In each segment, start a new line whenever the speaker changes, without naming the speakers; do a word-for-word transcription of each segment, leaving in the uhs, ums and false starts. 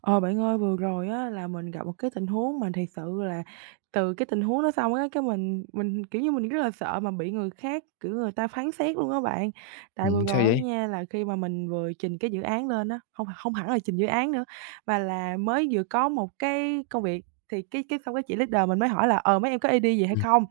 Ờ, Bạn ơi, vừa rồi á là mình gặp một cái tình huống mà thiệt sự là từ cái tình huống đó xong á, cái mình mình, kiểu như, mình rất là sợ mà bị người khác, kiểu, người ta phán xét luôn á bạn. Tại vừa
Ừm, sao
rồi á
vậy?
nha, là khi mà mình vừa trình cái dự án lên á, không không hẳn là trình dự án nữa, mà là mới vừa có một cái công việc thì cái cái xong cái chị leader mình mới hỏi là "Ờ, mấy em có idea gì hay
Ừm,
không?"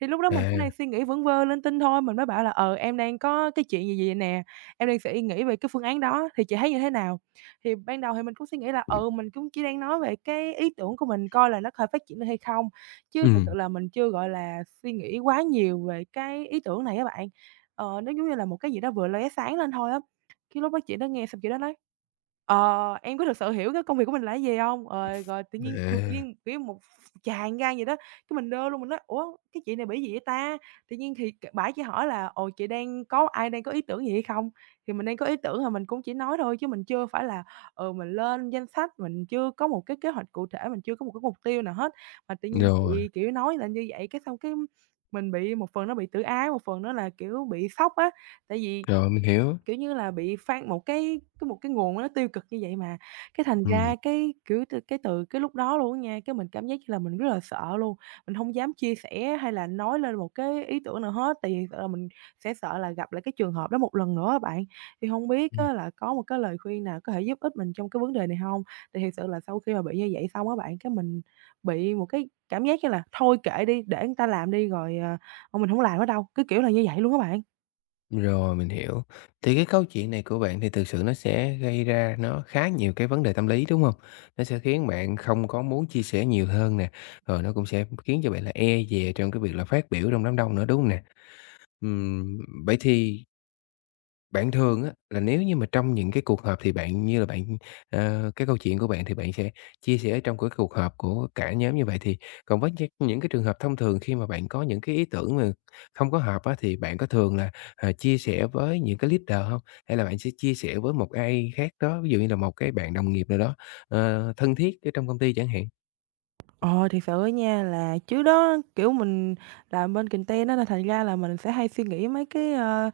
Thì lúc đó
à,
mình cũng đang suy nghĩ vẩn vơ linh tinh thôi, mình mới bảo là "Ờ, em đang có cái chuyện gì, gì nè, em đang suy nghĩ về cái phương án đó thì chị thấy như thế nào?" Thì ban đầu thì mình cũng suy nghĩ là, ừ, mình cũng chỉ đang nói về cái ý tưởng của mình coi là nó có thể phát triển được hay không, chứ thực
ừm,
sự là mình chưa, gọi là, suy nghĩ quá nhiều về cái ý tưởng này các bạn. Ờ, nó giống như là một cái gì đó vừa lóe sáng lên thôi á. Cái lúc đó chị đó nghe xong chị đó nói: "Ờ, em có thực sự hiểu cái công việc của mình là cái gì không? Rồi rồi tự nhiên tự
à,
nhiên, kiểu, một tràn gan gì đó, cái mình đơ luôn, mình nói: "Ủa, cái chị này bị gì vậy ta?" Tự nhiên thì c bả chỉ hỏi là "Ồ, chị đang có ai đang có ý tưởng gì hay không?" Thì mình đang có ý tưởng thì mình cũng chỉ nói thôi chứ mình chưa phải là ừ, mình lên danh sách, mình chưa có một cái kế hoạch cụ thể, mình chưa có một cái mục tiêu nào hết. Mà tự nhiên
rồi,
chị, kiểu, nói là như vậy cái xong cái mình bị một phần nó bị tự ái, một phần nó là, kiểu, bị sốc á. Tại vì
rồi, mình hiểu,
kiểu như là, bị phang một cái cái một cái nguồn nó tiêu cực như vậy mà, cái thành
ừm,
ra cái, kiểu, từ cái từ cái lúc đó luôn á nha, cái mình cảm giác như là mình rất là sợ luôn, mình hông dám chia sẻ hay là nói lên một cái ý tưởng nào hết, tại vì sợ là mình sẽ sợ là gặp lại cái trường hợp đó một lần nữa á bạn. Thì hông biết
ừm,
á là có một cái lời khuyên nào có thể giúp ích mình trong cái vấn đề này hông? Tại thiệt sự là sau khi mà bị như vậy xong á bạn, cái mình bị một cái cảm giác như là thôi kệ đi, để người ta làm đi rồi, ờ, ờ, mình hổng làm nữa đâu, cứ kiểu là như vậy luôn á bạn.
rồi, mình hiểu. Thì cái câu chuyện này của bạn thì thực sự nó sẽ gây ra nó khá nhiều cái vấn đề tâm lý, đúng hông? Nó sẽ khiến bạn không có muốn chia sẻ nhiều hơn nè, rồi nó cũng sẽ khiến cho bạn là e dè trong cái việc là phát biểu trong đám đông nữa, đúng hông nè? Ừm, vậy thì bạn thường á, là nếu như mà trong những cái cuộc họp thì bạn như là bạn ờ, cái câu chuyện của bạn thì bạn sẽ chia sẻ trong cái cuộc họp của cả nhóm như vậy, thì còn với những những cái trường hợp thông thường khi mà bạn có những cái ý tưởng mà không có hợp á, thì bạn có thường là, ờ, chia sẻ với những cái leader không? Hay là bạn sẽ chia sẻ với một ai khác đó, ví dụ như là một cái bạn đồng nghiệp nào đó, ờ, thân thiết ở trong công ty chẳng hạn?
Ờ, Thiệt sự á nha là trước đó, kiểu, mình làm bên content á, là thành ra là mình sẽ hay suy nghĩ mấy cái, ơ,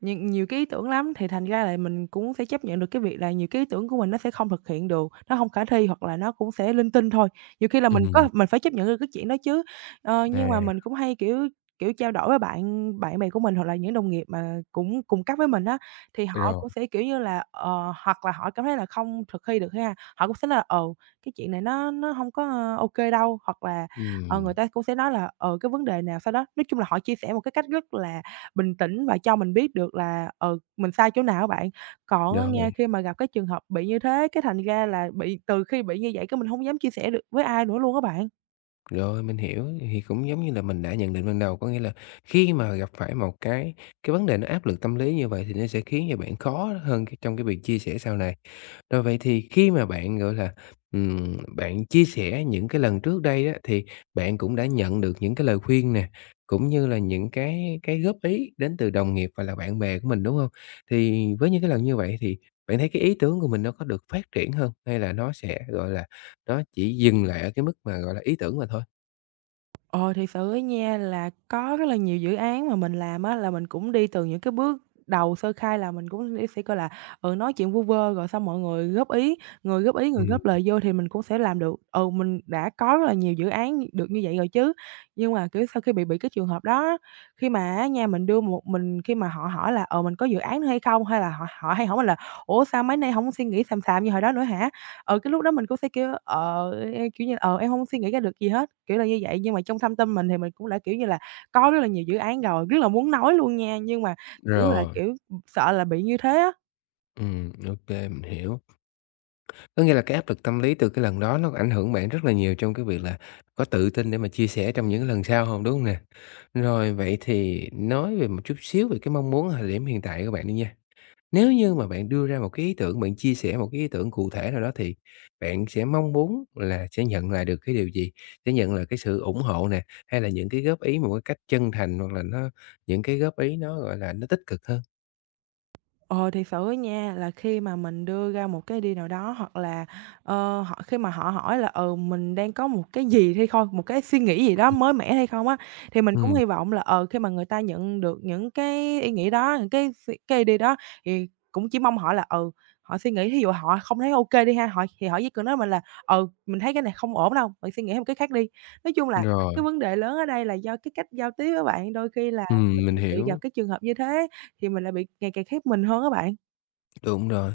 nhiều nhiều cái ý tưởng lắm, thì thành ra là mình cũng sẽ chấp nhận được cái việc là nhiều cái ý tưởng của mình nó sẽ không thực hiện được, nó không khả thi hoặc là nó cũng sẽ linh tinh thôi. Nhiều khi là
Ừ.
mình có mình phải chấp nhận được cái chuyện đó chứ. Ờ,
À,
nhưng mà mình cũng hay, kiểu kiểu, trao đổi với bạn bạn bè của mình hoặc là những đồng nghiệp mà cũng cùng cấp với mình á, thì họ
rồi.
cũng sẽ, kiểu như là, ờ, hoặc là họ cảm thấy là không thực thi được ha, họ cũng sẽ là ờ cái chuyện này nó nó hông có, ơ, ô đâu, hoặc là, ờ, người
Ừm,
ta cũng sẽ nói là, ờ, cái vấn đề nào sau đó nói chung là họ chia sẻ một cái cách rất là bình tĩnh và cho mình biết được là, ờ mình sai chỗ nào á bạn. Còn á
rồi.
nha, khi mà gặp cái trường hợp bị như thế, cái thành ra là bị từ khi bị như vậy cái mình hông dám chia sẻ được với ai nữa luôn á bạn.
Rồi, mình hiểu, thì cũng giống như là mình đã nhận định ban đầu, có nghĩa là khi mà gặp phải một cái cái vấn đề nó áp lực tâm lý như vậy thì nó sẽ khiến cho bạn khó hơn cái trong cái việc chia sẻ sau này. Rồi vậy thì khi mà bạn, gọi là, ừm, bạn chia sẻ những cái lần trước đây á, thì bạn cũng đã nhận được những cái lời khuyên nè, cũng như là những cái cái góp ý đến từ đồng nghiệp và là bạn bè của mình, đúng không? Thì với những cái lần như vậy thì bạn thấy cái ý tưởng của mình nó có được phát triển hơn, hay là nó sẽ, gọi là, nó chỉ dừng lại ở cái mức mà, gọi là, ý tưởng mà thôi?
Ờ, thì sự á nha là có rất là nhiều dự án mà mình làm á, là mình cũng đi từ những cái bước đầu sơ khai là mình cũng đi sẽ coi là, ừ, nói chuyện vu vơ rồi xong mọi người góp ý, người góp ý, người
Ừm,
góp lời vô thì mình cũng sẽ làm được. Ừ, mình đã có rất là nhiều dự án được như vậy rồi chứ. Nhưng mà, kiểu, sau khi bị bị cái trường hợp đó, khi mà á nha mình đưa một mình khi mà họ hỏi là, ờ, mình có dự án nữa hay không? Hay là họ họ hay hỏi mình là "Ủa, sao mấy nay không suy nghĩ xàm xàm như hồi đó nữa hả?" Ừ, cái lúc đó mình cũng sẽ kêu, ờ, e, kiểu như, ờ, "Em không suy nghĩ ra được gì hết." Kiểu là như vậy, nhưng mà trong thâm tâm mình thì mình cũng đã, kiểu như là, có rất là nhiều dự án rồi, rất là muốn nói luôn nha, nhưng mà, kiểu là,
rồi,
kiểu, sợ là bị như thế á.
ừm, ô, mình hiểu. Có nghĩa là cái áp lực tâm lý từ cái lần đó nó ảnh hưởng bạn rất là nhiều trong cái việc là có tự tin để mà chia sẻ trong những cái lần sau không, đúng hông nè? Rồi, vậy thì nói về một chút xíu về cái mong muốn ở thời điểm hiện tại của bạn đi nha. Nếu như mà bạn đưa ra một cái ý tưởng, bạn chia sẻ một cái ý tưởng cụ thể nào đó thì bạn sẽ mong muốn là sẽ nhận lại được cái điều gì? Sẽ nhận lại cái sự ủng hộ nè, hay là những cái góp ý một cái cách chân thành hoặc là nó những cái góp ý nó, gọi là, nó tích cực hơn?
Ờ, Thiệt sự á nha, là khi mà mình đưa ra một cái idea nào đó hoặc là, ờ, họ khi mà họ hỏi là, ừ, mình đang có một cái gì hay không, một cái suy nghĩ gì đó mới mẻ hay không á, thì mình cũng
Ừm,
hy vọng là, ờ, khi mà người ta nhận được những cái ý nghĩ đó, những cái suy cái idea đó thì cũng chỉ mong họ là, ừ, họ suy nghĩ, thí dụ họ không thấy ok đi ha, họ thì họ chỉ cần nói mình là "Ừ, mình thấy cái này không ổn đâu, bạn suy nghĩ thêm cái khác đi." Nói chung là
rồi.
cái vấn đề lớn ở đây là do cái cách giao tiếp á bạn, đôi khi là
Ừm, mình
mình bị gặp
hiểu,
cái trường hợp như thế thì mình lại bị ngày càng khép mình hơn á bạn.
đúng rồi.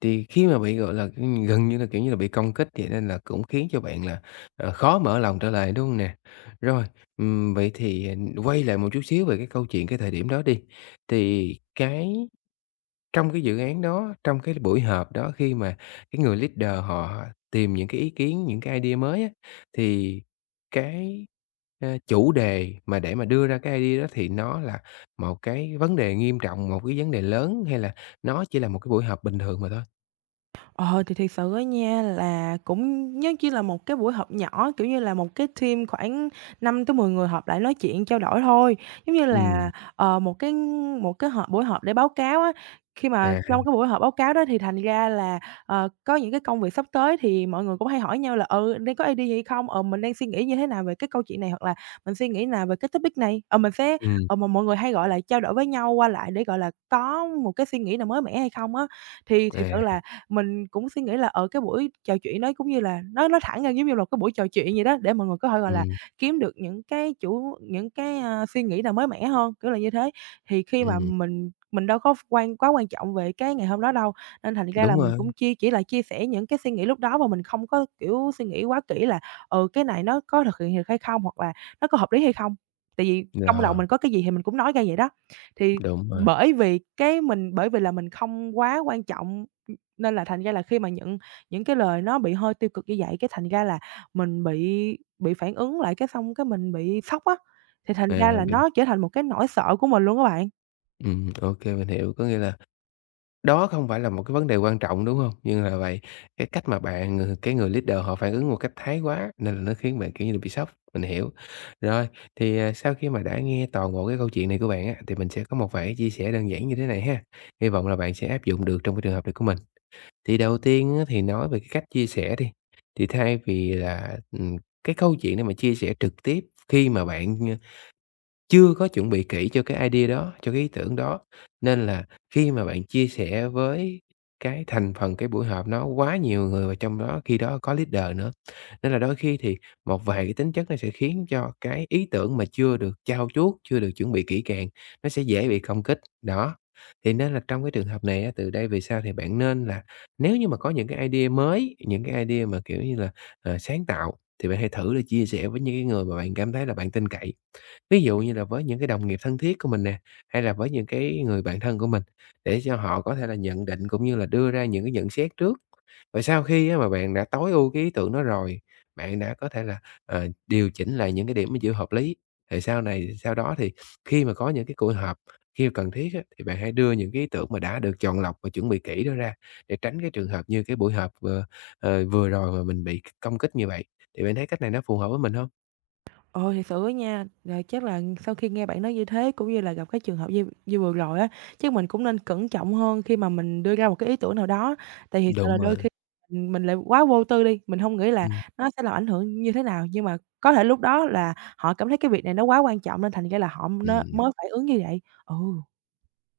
Thì khi mà bị, gọi là, ừm, gần như là, kiểu như là, bị công kích vậy nên là cũng khiến cho bạn là, ờ, khó mở lòng trở lại, đúng hông nè? Rồi, ừm, vậy thì, ờ, quay lại một chút xíu về cái câu chuyện cái thời điểm đó đi, thì cái Trong cái dự án đó, trong cái buổi họp đó khi mà cái người leader họ tìm những cái ý kiến, những cái idea mới á, thì cái, ơ, chủ đề mà để mà đưa ra cái idea đó thì nó là một cái vấn đề nghiêm trọng, một cái vấn đề lớn hay là nó chỉ là một cái buổi họp bình thường mà thôi?
Ờ, thì thiệt sự á nha là cũng giống như là một cái buổi họp nhỏ, kiểu như là, một cái team khoảng năm tới mười người họp lại nói chuyện trao đổi thôi. Giống như
Ừm,
là, ờ, một cái một cái họp buổi họp để báo cáo á, khi mà
à,
trong cái buổi họp báo cáo đó thì thành ra là, ờ, có những cái công việc sắp tới thì mọi người cũng hay hỏi nhau là "Ừ, đang có idea gì không? Ờ, mình đang suy nghĩ như thế nào về cái câu chuyện này?" Hoặc là "Mình suy nghĩ nào về cái topic này?" Ờ, mình sẽ
ừm,
ờ, mà mọi người hay, gọi là, trao đổi với nhau qua lại để, gọi là, có một cái suy nghĩ nào mới mẻ hay không á. Thì thiệt sự
à,
là mình cũng suy nghĩ là, ở cái buổi trò chuyện đó cũng như là nó nó thẳng ra giống như là một cái buổi trò chuyện vậy đó, để mọi người có thể, gọi là,
ừm,
kiếm được những cái chủ những cái, a, suy nghĩ nào mới mẻ hơn, kiểu là như thế. Thì khi mà
ừm,
mình mình đâu có quan quá quan trọng về cái ngày hôm đó đâu, nên thành ra là
đúng
mình
rồi,
cũng chia chỉ là chia sẻ những cái suy nghĩ lúc đó và mình không có, kiểu, suy nghĩ quá kỹ là, ừ, cái này nó có thực hiện được hay không, hoặc là nó có hợp lý hay không. Tại vì trong đầu
ờ,
mình có cái gì thì mình cũng nói ra vậy đó. Thì
đúng rồi,
bởi vì cái mình bởi vì là mình không quá quan trọng nên là thành ra là khi mà những những cái lời nó bị hơi tiêu cực như vậy, cái thành ra là mình bị bị phản ứng lại, cái xong cái mình bị sốc á, thì thành
à,
ra là
mình
nó trở thành một cái nỗi sợ của mình luôn á bạn.
ừm, ô, mình hiểu. Có nghĩa là đó không phải là một cái vấn đề quan trọng, đúng hông? Nhưng là vậy, cái cách mà bạn, người cái người leader họ phản ứng một cách thái quá nên là nó khiến bạn, kiểu như là, bị sốc, mình hiểu. Rồi, thì, à, sau khi mà đã nghe toàn bộ cái câu chuyện này của bạn á, thì mình sẽ có một vài cái chia sẻ đơn giản như thế này ha, hy vọng là bạn sẽ áp dụng được trong cái trường hợp này của mình. Thì đầu tiên á, thì nói về cái cách chia sẻ đi, thì thay vì là, ừm, cái câu chuyện để mà chia sẻ trực tiếp khi mà bạn chưa có chuẩn bị kỹ cho cái idea đó, cho cái ý tưởng đó. Nên là khi mà bạn chia sẻ với cái thành phần cái buổi họp nó quá nhiều người và trong đó khi đó có leader nữa. Nên là đôi khi thì một vài cái tính chất nó sẽ khiến cho cái ý tưởng mà chưa được trau chuốt, chưa được chuẩn bị kỹ càng, nó sẽ dễ bị công kích. Đó, thì nên là trong cái trường hợp này á, từ đây về sau thì bạn nên là nếu như mà có những cái idea mới, những cái idea mà, kiểu như là, ờ, sáng tạo thì bạn hãy thử là chia sẻ với những cái người mà bạn cảm thấy là bạn tin cậy. Ví dụ như là với những cái đồng nghiệp thân thiết của mình nè, hay là với những cái người bạn thân của mình, để cho họ có thể là nhận định cũng như là đưa ra những cái nhận xét trước. Và sau khi á mà bạn đã tối ưu cái ý tưởng đó rồi, bạn đã có thể là, ờ, điều chỉnh lại những cái điểm mà chưa hợp lý, thì sau này sau đó thì khi mà có những cái cuộc họp, khi cần thiết á, thì bạn hãy đưa những cái ý tưởng mà đã được chọn lọc và chuẩn bị kỹ đó ra, để tránh cái trường hợp như cái buổi họp vừa, ờ, vừa rồi mà mình bị công kích như vậy. Thì bạn thấy cách này nó phù hợp với mình không?
Ồ, thiệt sự á nha, là chắc là sau khi nghe bạn nói như thế, cũng như là gặp cái trường hợp như như vừa rồi á, chắc mình cũng nên cẩn trọng hơn khi mà mình đưa ra một cái ý tưởng nào đó. Tại thiệt sự
Đúng
là
rồi,
đôi khi mình mình lại quá vô tư đi, mình không nghĩ là
ừm,
nó sẽ làm ảnh hưởng như thế nào, nhưng mà có thể lúc đó là họ cảm thấy cái việc này nó quá quan trọng nên thành ra là họ nó
ừm.
mới phải ứng như vậy. Ừ.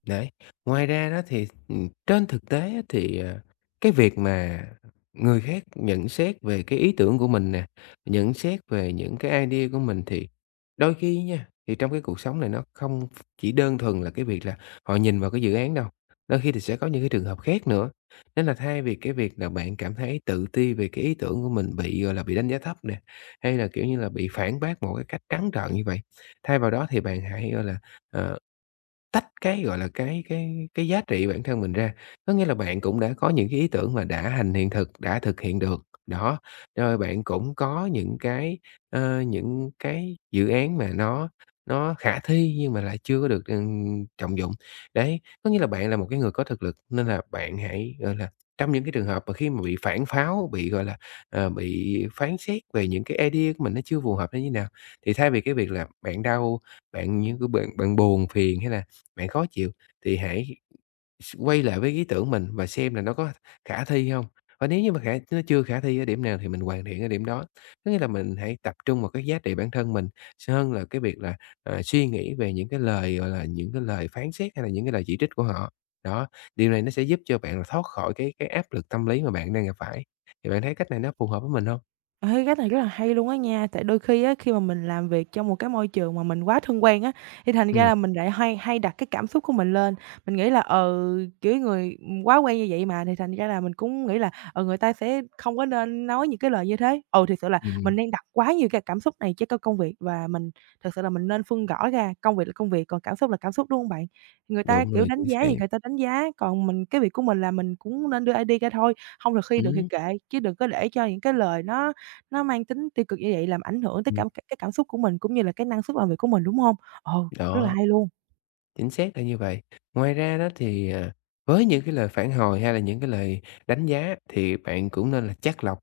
Đấy, ngoài ra đó thì, ừm, trên thực tế á thì, ờ, cái việc mà người khác nhận xét về cái ý tưởng của mình nè, nhận xét về những cái idea của mình thì đôi khi nha, thì trong cái cuộc sống này nó không chỉ đơn thuần là cái việc là họ nhìn vào cái dự án đâu, đôi khi thì sẽ có những cái trường hợp khác nữa. Nên là thay vì cái việc là bạn cảm thấy tự ti về cái ý tưởng của mình bị, gọi là, bị đánh giá thấp nè, hay là, kiểu như là, bị phản bác một cái cách trắng trợn như vậy, thay vào đó thì bạn hãy, gọi là, ờ tách cái, gọi là, cái cái cái giá trị bản thân mình ra. Có nghĩa là bạn cũng đã có những cái ý tưởng mà đã thành hiện thực, đã thực hiện được, đó, rồi bạn cũng có những cái, ơ, những cái dự án mà nó nó khả thi nhưng mà lại chưa có được, ừm, trọng dụng. Đấy, có nghĩa là bạn là một cái người có thực lực nên là bạn hãy, gọi là, trong những cái trường hợp mà khi mà bị phản pháo, bị, gọi là, ờ, bị phán xét về những cái idea của mình nó chưa phù hợp nó như nào, thì thay vì cái việc là bạn đau, bạn như cái bạn bạn buồn phiền hay là bạn khó chịu thì hãy s quay lại với ý tưởng mình và xem là nó có khả thi không. Và nếu như mà khả nó chưa khả thi ở điểm nào thì mình hoàn thiện ở điểm đó. Có nghĩa là mình hãy tập trung vào cái giá trị bản thân mình hơn là cái việc là, à, suy nghĩ về những cái lời, gọi là, những cái lời phán xét hay là những cái lời chỉ trích của họ. Đó, điều này nó sẽ giúp cho bạn là thoát khỏi cái cái áp lực tâm lý mà bạn đang gặp phải. Thì bạn thấy cách này nó phù hợp với mình không?
Ê, cái này rất là hay luôn á nha, tại đôi khi á, khi mà mình làm việc trong một cái môi trường mà mình quá thân quen á, thì thành ra
Ừm,
là mình lại hay hay đặt cái cảm xúc của mình lên. Mình nghĩ là, ờ kiểu, người, quá quen như vậy mà, thì thành ra là mình cũng nghĩ là, ờ người ta sẽ không có nên nói những cái lời như thế. Ừ, thiệt sự là
ừm,
mình đang đặt quá nhiều cái cảm xúc này cho cái công việc và mình thực sự là mình nên phân rõ ra, công việc là công việc, còn cảm xúc là cảm xúc, đúng không bạn? Người ta,
đúng
kiểu,
rồi,
đánh
chính
giá
xác.
gì người ta đánh giá, còn mình cái việc của mình là mình cũng nên đưa ra đi ra thôi không được khi được thì
Ừm,
kệ, chứ đừng có để cho những cái lời nó nó mang tính tiêu cực như vậy làm ảnh hưởng tới
ừm,
cảm cái cảm xúc của mình, cũng như là cái năng suất làm việc của mình, đúng hông? Ờ, rất là
đó.
hay luôn.
Chính xác là như vậy. Ngoài ra đó thì, à, với những cái lời phản hồi hay là những cái lời đánh giá thì bạn cũng nên là chắt lọc.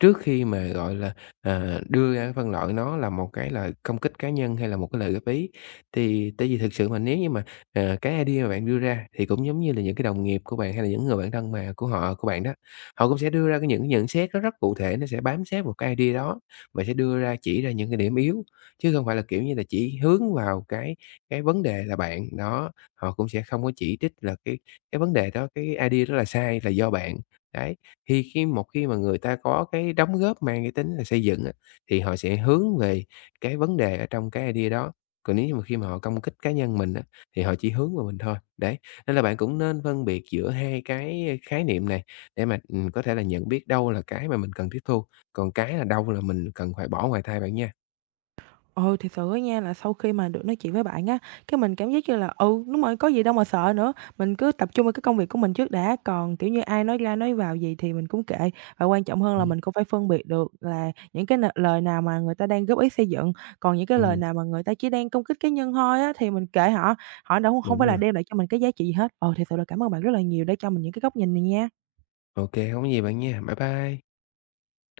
Trước khi mà, gọi là, ờ, đưa ra phân loại nó là một cái lời công kích cá nhân hay là một cái lời góp ý, thì tại vì thực sự mà nếu như mà, ờ, cái idea mà bạn đưa ra thì cũng giống như là những cái đồng nghiệp của bạn hay là những người bạn thân mà của họ của bạn đó, họ cũng sẽ đưa ra cái những cái nhận xét nó rất cụ thể, nó sẽ bám sát một cái idea đó và sẽ đưa ra chỉ ra những cái điểm yếu, chứ không phải là, kiểu như là, chỉ hướng vào cái cái vấn đề là bạn. Đó, họ cũng sẽ không có chỉ trích là cái cái vấn đề đó, cái idea đó là sai là do bạn. Đấy. Thì khi một khi mà người ta có cái đóng góp mang cái tính là xây dựng á, thì họ sẽ hướng về cái vấn đề ở trong cái idea đó. Còn nếu như mà khi mà họ công kích cá nhân mình á, thì họ chỉ hướng vào mình thôi. Đấy, nên là bạn cũng nên phân biệt giữa hai cái khái niệm này để mà, ừm, có thể là nhận biết đâu là cái mà mình cần tiếp thu, còn cái là đâu là mình cần phải bỏ ngoài tai bạn nha.
Ừ, thì sự á nha là sau khi mà được nói chuyện với bạn á, cái mình cảm giác như là, ừ, đúng rồi, có gì đâu mà sợ nữa, mình cứ tập trung vào cái công việc của mình trước đã, còn, kiểu như, ai nói ra nói vào gì thì mình cũng kệ. Và quan trọng hơn là
Ừm,
mình cũng phải phân biệt được là những cái n lời nào mà người ta đang góp ý xây dựng, còn những cái lời
ừm,
nào mà người ta chỉ đang công kích cá nhân thôi á thì mình kệ họ, họ đâu không
đúng
phải
rồi.
là đem lại cho mình cái giá trị gì hết. Ừ, thì sự là cảm ơn bạn rất là nhiều đã cho mình những cái góc nhìn này nha.
OK, không có gì bạn nha. Bye bye.